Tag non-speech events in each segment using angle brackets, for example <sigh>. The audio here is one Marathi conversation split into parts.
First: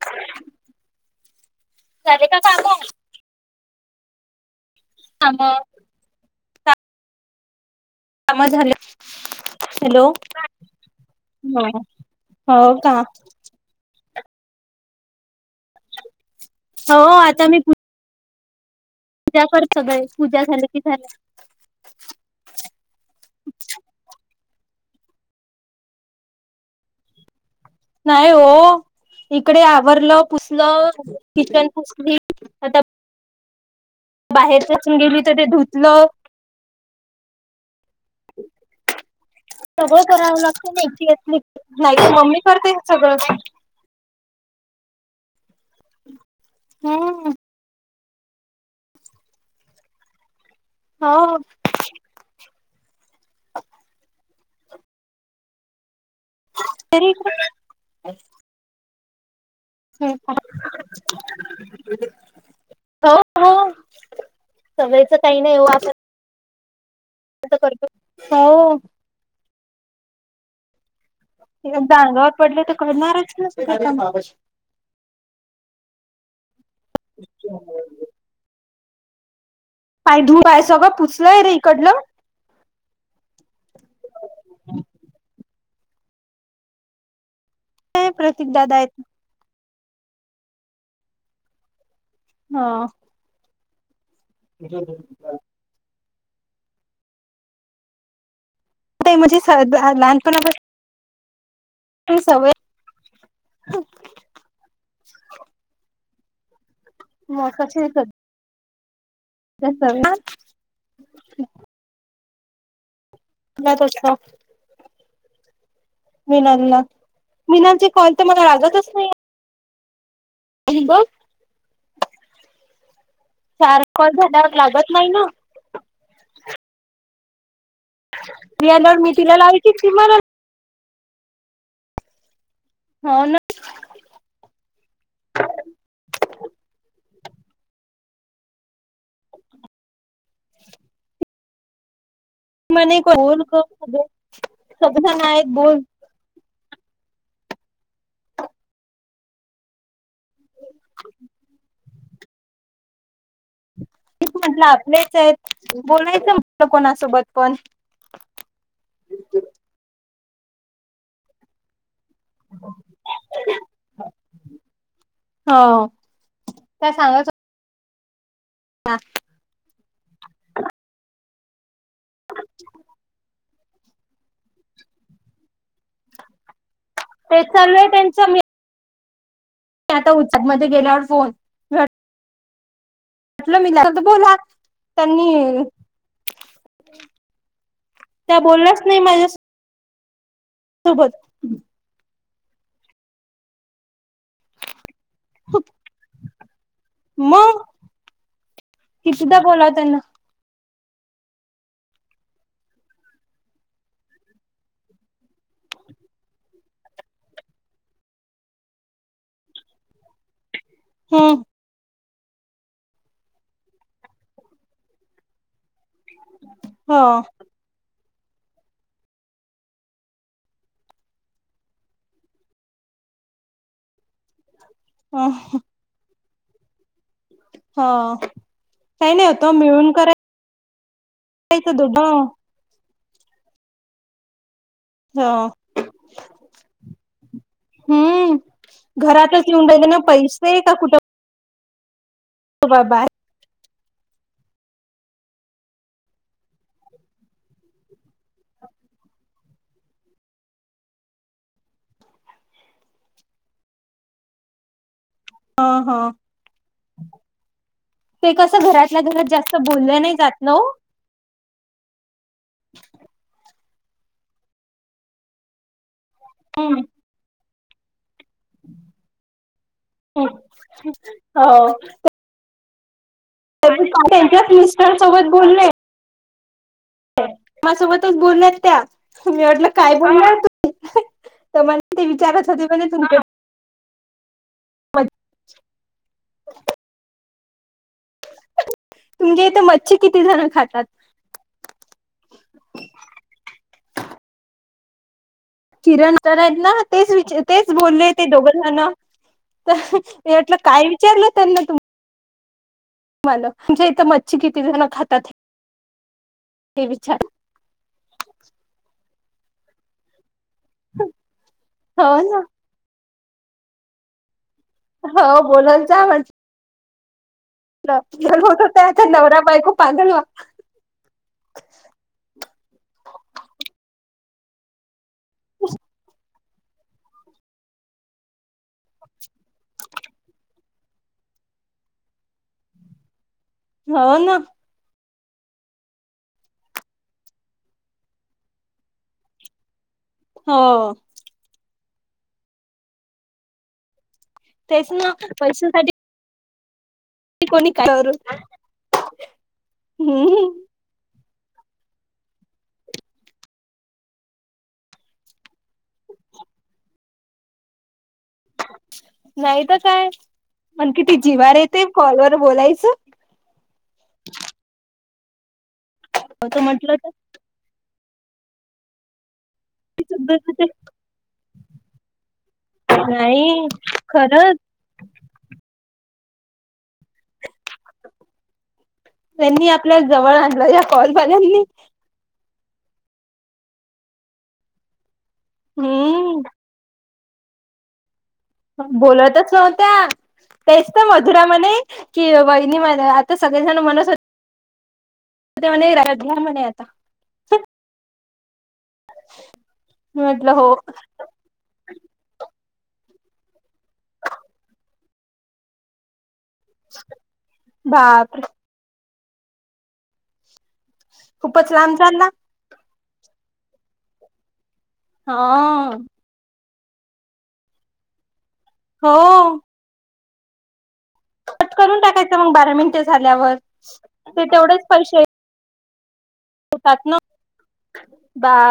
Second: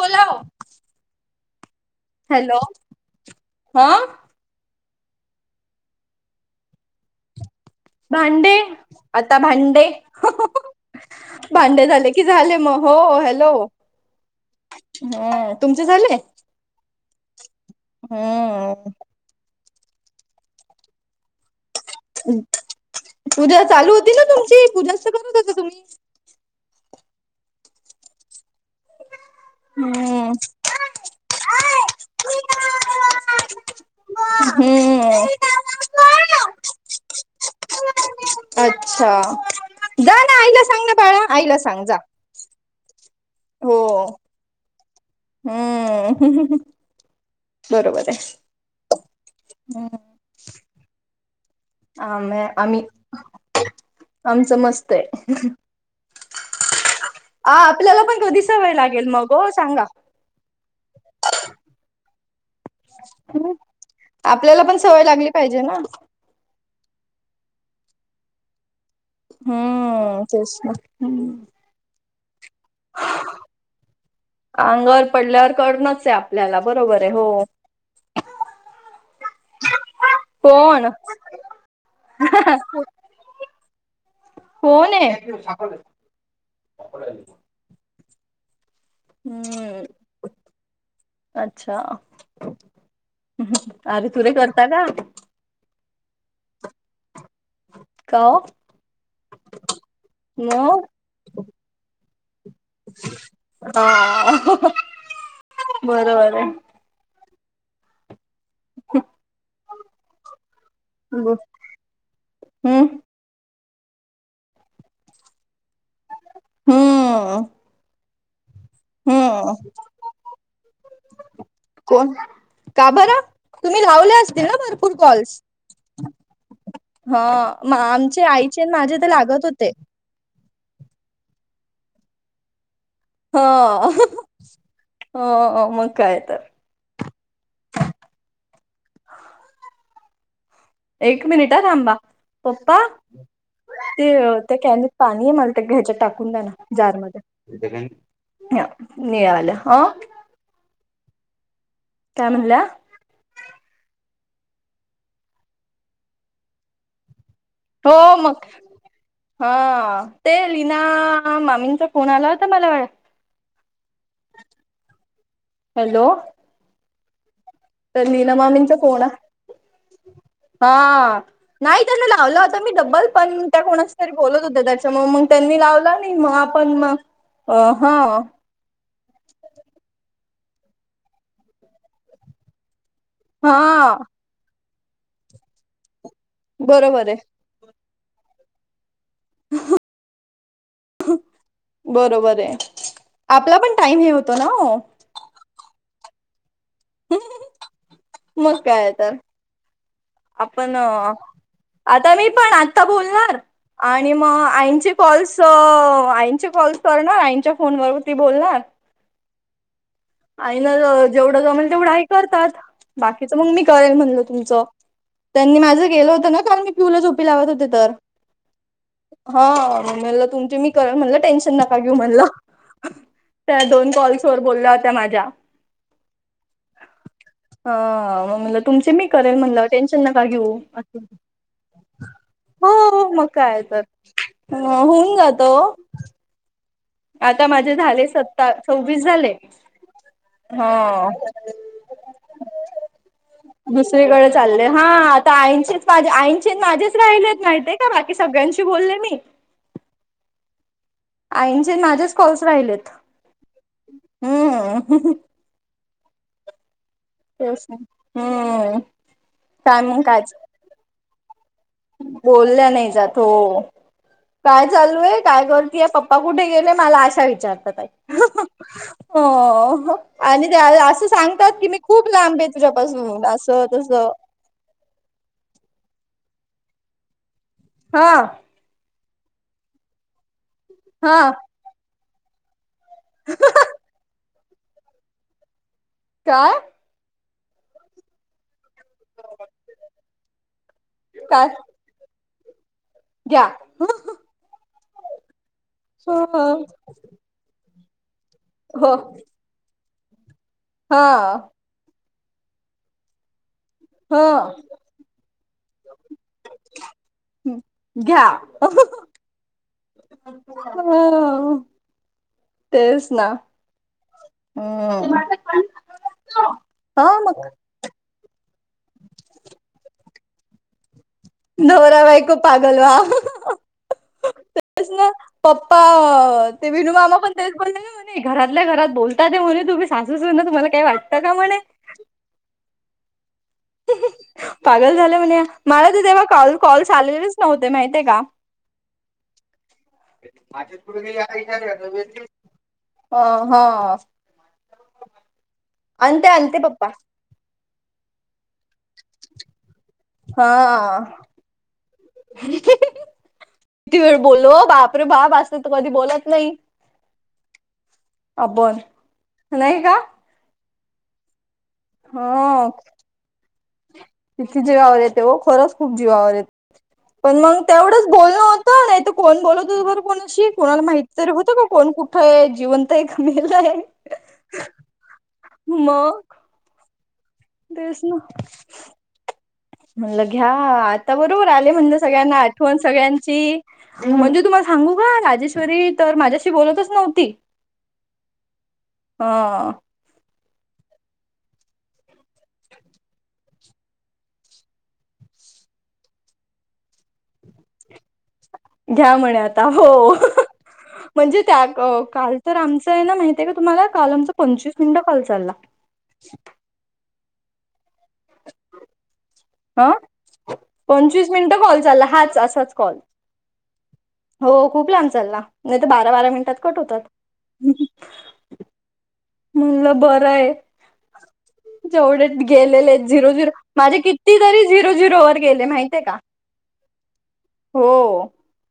फलाव झाले का हॅलो कामं? हा आम कामं भांडे झाले आता भांडे हॅलो. हो भांडे झाले की झाले मग हो हॅलो ह तुमचं झालंय हो आता मी हा पूजा कर सगळे पूजा झाले की झाले पूजा चालू होती ना तुमची पूजा करूत का तुम्ही नाही हो इकडे आवरलं हम्म पुसलं किचन पुसली आता बाहेर पसून गेली हम्म तर ते धुतलं-' अच्छा सगळं जा करावं ना आईला सांग ना लागत बाळा न आईला सांग जा लाईक मम्मी करते सगळं हो हम्म हम्म बरोबर आहे हम्म हो आम आम्ही अ <inaudible> आमचं मस्त आहे तरी हो ह आपल्याला पण कधीसवय लागेल मग हो सांगा <unintelligible> हो हो आपल्याला पण सवय सवयच लागली काही नाही पाहिजे हो ना असं करत हो हम्म तेच ना ह् जांगाववर पडलं तर करणारच नसत अंगवर पडल्यावर करणच आहे आपल्याला बरोबर आहे हो हो माहि धू आहे सगळं कोण पुचलंय रे इकडलं <inaudible> होण आहे काय प्रतीकदाादा आहेत हम्म अच्छा. हा अरे तुरे करता का. का ओ म्हणजे लहानपणा मग सवय हा बरोबर आहे मग कशी तद खूप त्या <unintelligible> मं हं तुलाच असत मिनलला मिनालचे कॉल त मला लागतच हम्म अनींग कोण का बर तुम्ही चार कॉल लावले असतील झाल्यावर ना लागत भरपूर नाही ना कॉल्स हा म आमचे आईचे मी आणि माझे आल्यावर त मी तिला लागत लावायची होते. ती मला हो ना अ -हो मग काय तर एक मिनिट हं थांबा पप्पा म्हणे बोल ग सगळे ते त्या कॅनीत पाणी सगळेजण आहे आहेत मला त्या बोल घ्यायच्यात टाकून द्या ना जार मध्ये तिथं काय न्य नी आल्या काय म्हणल्या आपलेच आहेत बोलायचं म्हटलं कोणासोबत पण हो मग हा ते लीना मामींचा फोन आला हो तुम्हाला व्हय हो त्या सांगायचं त्या लीना मामींचा फोन ना हा नाही त्यांना लावला होता मी डब्बल पण त्या कोणाशी तरी बोलत होत्या त्याच्यामुळ मंग त्यांनी लावलं नई मंग आपण मंग तेच चालू आहे त्याचं मी ते आत उचल मध्ये गेल्यावर फोन म्हंटल मी <inaudible> हा तरबोला त्यांनी बरोबरये. त्या बोलल्याच नाई माझ्या <unintelligible> सोबत बरोबरये आपला पण टाईम हे होतो ना ओ <unintelligible> मग मग काय तर कितीदा बोलाव त्यांना आपण आता मी पण आत्ता बोलणार आणि म आईचे कॉल्स आईचे कॉल्स करणार आईंच्या फोनवरती बोलणार आई ना हम्म जेवढं जमल तेवढं आई करतात बाकीच मंग मी करेन म्हणलं तुमच त्यांनी माझं केलं होतं ना कारण मी पिऊ ह ला झोपी लावत होते तर हा म म्हणलं तुमची मी करन म्हणलं टेन्शन नका घेऊ म्हणलं. त्या दोन कॉल्स वर बोलल्या होत्या ह माझ्या. ह म म्हणलं तुमचे मी काही नाही करेल होत म्हणलं टेन्शन नका घेऊ अस होत. एक दोघा हो मग काय तर हं होऊन जात ओ आता माझे झाले हम्म सत्ता सव्वीस झाले. घरातच येऊन राहिले ना पैसे हं <unintelligible> ते बाय बाय दुसरीकडे चालले हा आता आईचेच माझे आईचे माझेच राहिलेत माहीतीये. हा बाकी सगळ्यांशी बोलले मी आईंचे नं माझेच कॉल्स राहिलेत हम्म अहं तेच ना ते कस हम्म घरातल्या घरात जास्त काय मग बोललं नाय काय जात ना ओ. बोलल्या नाही जात हो काय चालू आहे काय करतीय पप् प्पा कुठे गेले हम्म मला अशा विचारतातआई. हो आणि असं सांगतात की हो मी खूप लांबे तुझ्यापासून होन त्यांच्याच मिस्टर सोबत बोलले. मा हा सोबतच बोलल्यात त्या मी वाटलं काय बोलणारम् हा. तर मला ते विचारच होते पण तु मजा <unintelligible> काय. तुमजे इथे मच्छी किती जण खातात काय द्या किरण करायत ना तेच विचार तेच बोलले ते दोघंजना मी विचार ल काय हा विचारलं त्यांना तुम्. माल तुमच्या इथं ह मच्छी किती जण खातात हे विचार घ्या अच् <unintelligible> हो ना तेच ना हो बोलायला जा म्हटलं हा मग होत त्या नवरा बायको पागल होल. नवरा बाईक पागलवाच नातेचन पप्पा ते विनू मामा पण तेच बोले. नाही घरातल्या घरात बोलता ते म्हणे तुम्ही सासू ना तुम्हाला काय वाटतं का म्हणे. हो ना पागल झालं म्हण मला तर तेव्हा कॉल कॉल चाललेलेच नव्हते माहिितय का. हो माझ्या पुढ ग हा हा तेच ना पैशांसाठी आनते आनते पप्पा कोणी का हा. किती वेळ बोललो बापरे बाप असत तर कधी बोलत नाही. आपण नाही ग काय आण किती जिवार येते कॉलवर बोलायचं. कीती जीवावर येते वो खरंच खूप जीवावर होत येते म्हटलं पण मग तेवढंच बोलण होत. हा नाही त कोण बोलत बर कोणाशी तर कुणाला माहित तरी होतं का कोण कुठं ये आहे जीवन ते एक नाही मेलये खरंच मग तेचन त्यांनी आपल्या जवळ आणलं या आता बरोबर कॉलपाल्यानी आले म्हणलं सगळ्यांना आठवण सगळ्यांची म्हणजे तुम्हाला सांगू का राजेश्वरी तर हम्म माझ्याशी बोलतच नव्हती. ह बोलतच नव्हत्या तेच तर मधुरामध्ये कि वहिनी म सगळेजण मन राय घ्या म्हणा आ घ्या म्हणे आता हो. मी म्हटलं हो म्हणजे त्या काल तर आमचं आहे ना माहिित आहे का तुम्हाला काल आमच पंचवीस मिनिटं काल चालला. हका <unintelligible> बापरे हं पंचवीस मिनिटं खूपच कॉल लांब चाला चालला हाच असाच कॉल हो खूप लाहंब चालला नाही तर हा बारा बारा मिनिटात कट होतात. हो. मुल बरं ये. कट करून जेवढे ट टाकायचं मग बारा गेलेले मिनिटे झिरो झिरो झाल्यावर माझे किती ते तरी झिरो झिरो वर गेले माहतीे ये का.. त्यातन. हो. का.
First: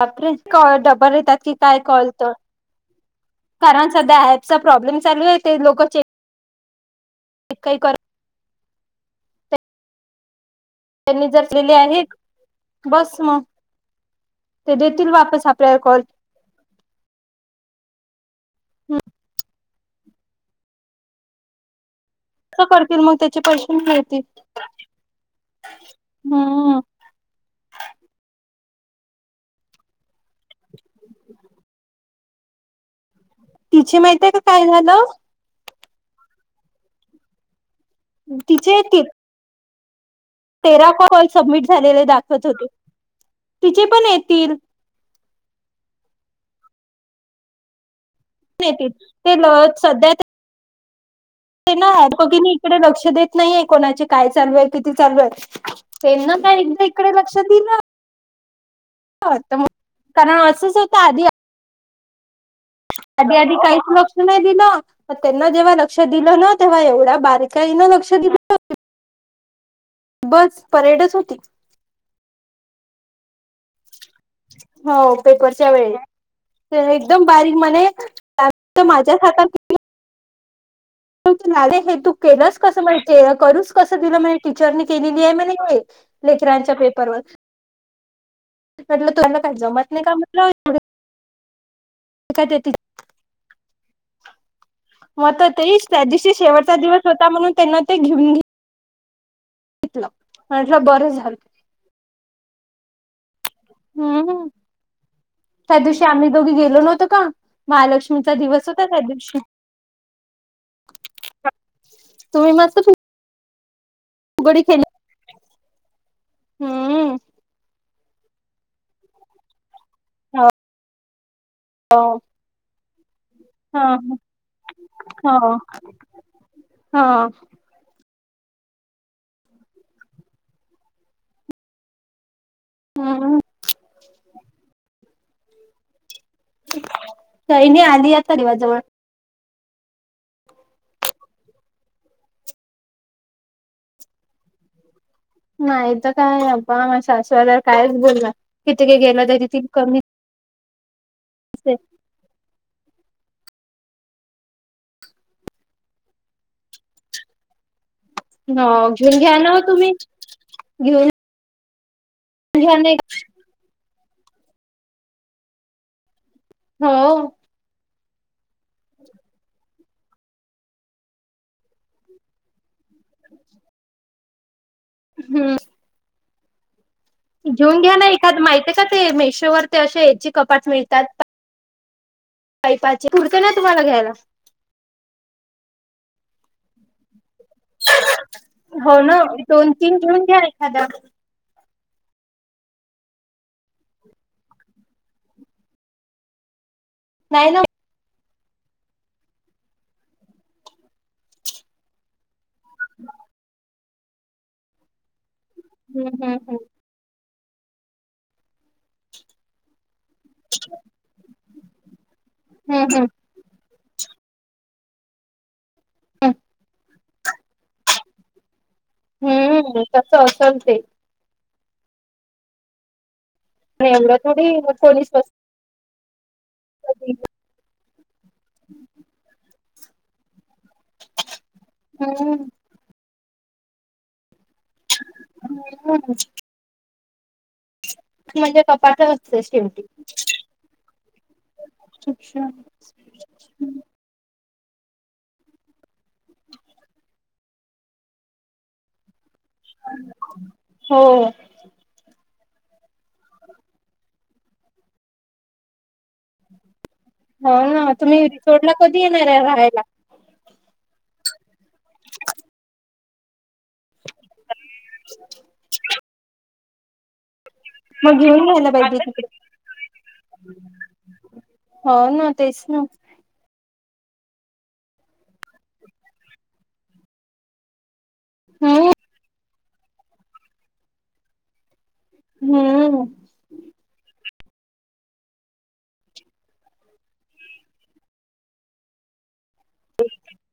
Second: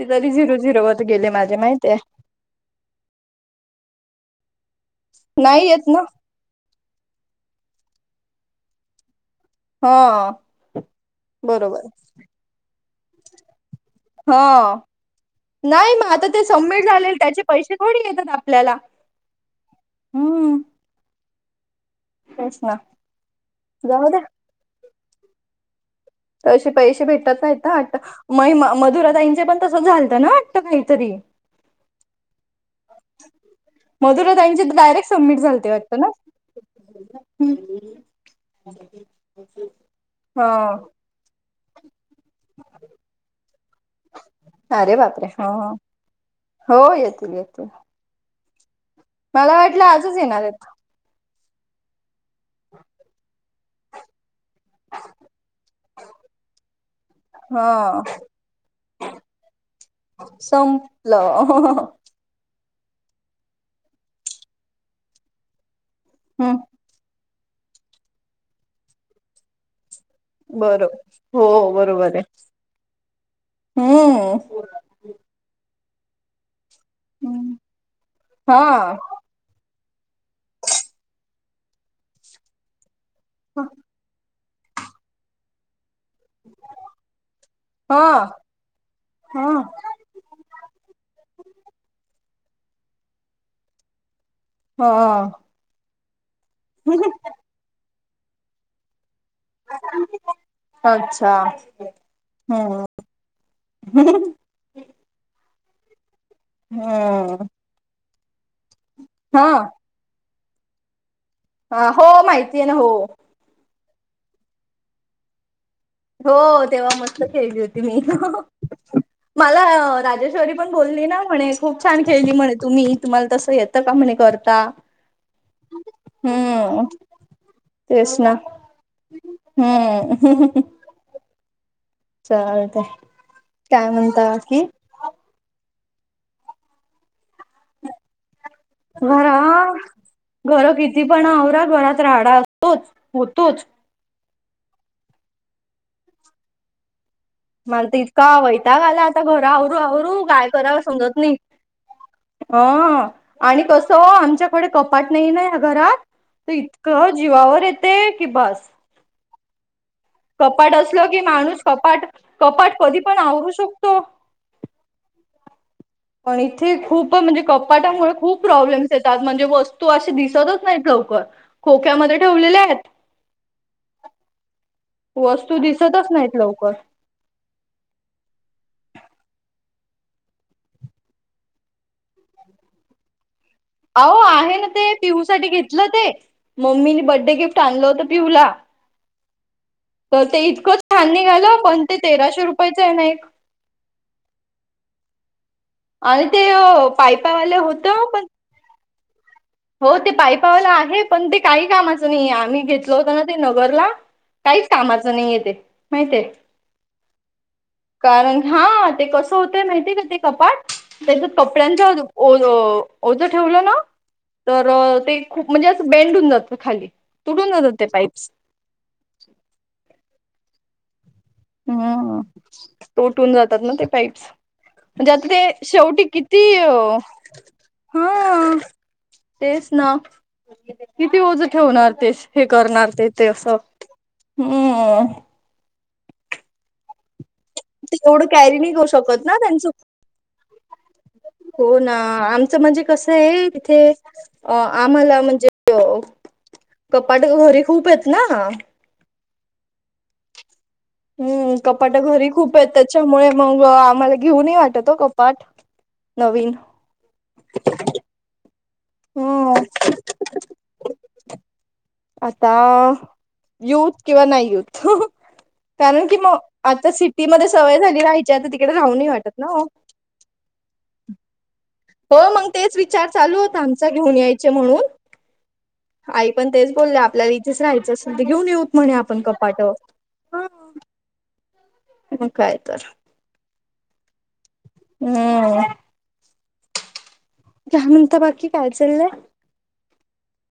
बापरे झिरो इतक झिरो वर डबर गेले येतात की माझे काय माहितय कलतर. कारण सध्या अँप चा प्रॉब्लेम चालू ये ते नाही लोक येत ना चेक. काही कर. ह अ. त्यांनी जर केली आहेक बस मग. ह ते देतील वापस आपल्याला नाही कॉल म अतत. ते सबमिट झाले त्याचे पैसे थोडी येतात आपल्याला हम्. कस करतील मग त्याचे पैसे जाऊ द्या मितील. तसे पैसे भेटत नाहीत आट महीमा मधुरा ताईंचे पण तसं झालतं ना वाटत काहीतरी. तिचे माहितीय का मधुराताईचे काय झालं डायरेक्ट सबमिट झालते वाटतं ना. हम. तिचे तीप. उ हम. तेरा कॉल सबमिट झालेले दाखवत होते तिचे पण येतील. अरे बापे ह ह. हो येतील येतील. नेतील. मला वाटलं आजच येणार आहेत. ते ना दोघीनी इकडे लक्ष देत नाहीये कोणाचे काय चालू आहे किती चालू आहेत. त्याना का एकदा इकडे लक्ष दिल. हा ग कारण असंच होत आधी. हो हो हो. आधी आधी काहीच लक्ष नाही दिलं त्यांना जेव्हा लक्ष दिलं ना हम् तेव्हा एवढ्या बारीक. त्या ना लक्ष दिलं. बस बरो परेडच होती हो बरोबर आहे हम्. हो पेपरच्या वेळे एकदम बारीक म्हने हा माझ्या हातात. ले हे तू केलंस कसं माहि करूस कसं दिलं माहि. टीचरने केलेली आहे म्ह हे लेकरांच्या पेपरवर. हा. टीचर ला तुमला हा काय जमत नाही का म्हटलं. का. <inaudible> हा म आता तेइश त्या दिवशी शेवटचा दिवस होता म्हणून त्यांना ते घेऊने घे म्हटलं बरं अच्छा झालं हम्म हं हं. हम्म त्या दिवशी आम्ही दोघी गेलो नव्हतो का हम्म महालक्ष्मीचा दिवस होता त्या दिव हा. हा हो तुम्ही माहितीये ना मस्त हो. फुगडी खेली. हो तेव्हा हम्म मस्त खेळली होती मी मला रात्र. हो राजेश्वरी पण बोलली ना म्हणे खूप छान खेळली म्हणे तुम्ही तुम्हाला तसं येतं का म्हणे करता. ह हम्म हा. तेच ना हम्म. चालते हम्म काय म्हणता बाकी. काही नाही आधी आता दिवस जवळ. बरा घर किती पण आवरा घरात राहाडा असतोच होतोच. नाही तर काय अ्बा मा शासू. माणता इतका वैता ग आला आता घर तरी ती आवरू कमी आवरू गय करा समजात. ओ. आणि कसं, आमच्याकडे कपाट नाही ना या घरात. त इतकं जीवावर येत. हो घेऊन घ्या ना ओ तुम्ही. कपाट असलं घेऊन की माणूस, कपाट कपाट घ्या ना कधी पण आवरू शकतो. पण इथे खूप हो म्हणजे, कपाटामुळे खूप प्रॉब्लेम्स येतात. म्हणजे वस तू असे दिसतच नाही लवकर. खोक्यामध्ये ठेवलेले आहेत. वस्तू दिसतच नाहीत. लवकर. घेऊन घ्या ना एखाद माहिते का ते. मेशोवर ते अे याची कपाट मिळतात. पाईपाचे पुडतं ना तुम्हाला. घ्यायला अहो आहे ना ते. पिहू साठी घेतलं ते. मम्मीने बड्डे गिफ्ट आणलं होतं पिहू ला. हो ना. दोन तीन. तर घेऊन घ्या ते इतकं एखादा छान निघालं. पण ते तेराशे रुपयाचंय ना एक. आणि ते नाही पायपावाले ना होते. हो ते पाईपावाला आहे. पण ते काही कामाचं नाही. आम्ही घेतल होत ना ते नगरला. काहीच कामाचं नाहीये तेे. हम्म माहिते. हम्म कारण हा ते कस होतय माहितीय का ते कपा ह. <unintelligible> त्याच्या कपड्यांच्या ओ हम्म ओझं ठेवलं ना. तर ते खूप म्हणजे असं बेंड होउन जात खाली. तुटून जातात ते पाईप्स. हम्म तस असेल ते. हम्म. तोटून जातात ना ते एवढं पाईप्स. थोडी कोणी म्हणजे आता स्वस्त ते शेवटी किती ती, देईल. हा, तेच ना. किती ओज ठेवणार. ते हम्म हे करणार. ते ते असं. हम्म. ह्. <unintelligible> ते एवढं कॅरी म्हणजे नाही करू कपाटच शकत ना. असते त्यांचं. शेवटी हो ना. आमचं म्हणजे कसंये. इथे अ आम्हाला म्हणजे कपाट घरी खूपेत ना. हो हम्म कपाट घरी खूपेत. त्याच्यामुळे मग आम्हाला घेऊनही वाटत कपाट. नवीन. हो ना. तुम्ही रिसोडला कधी येणारे या हम्म राहायला. आता येवूथ किंवा नाही येवूथ. कारण की मग आता सि टी मध्ये सवय झाली मग राहायची. घेऊन आता राहायला तिकडे पाहिजे राहूनही तिकडे. वाटत ना ओ. हो ना. मग तेच ना. विचार चालू होत आमचा. घेऊन यायचे म्हणून. आई पण तेच बोलल्या आपल्याला इ थेच राहायचं असेन त घेऊन येऊत हम्म म्हणे आपण कपाट. मग कायतर. हम्म. हम्म. का म्हणता बाकी. काय चाललंय?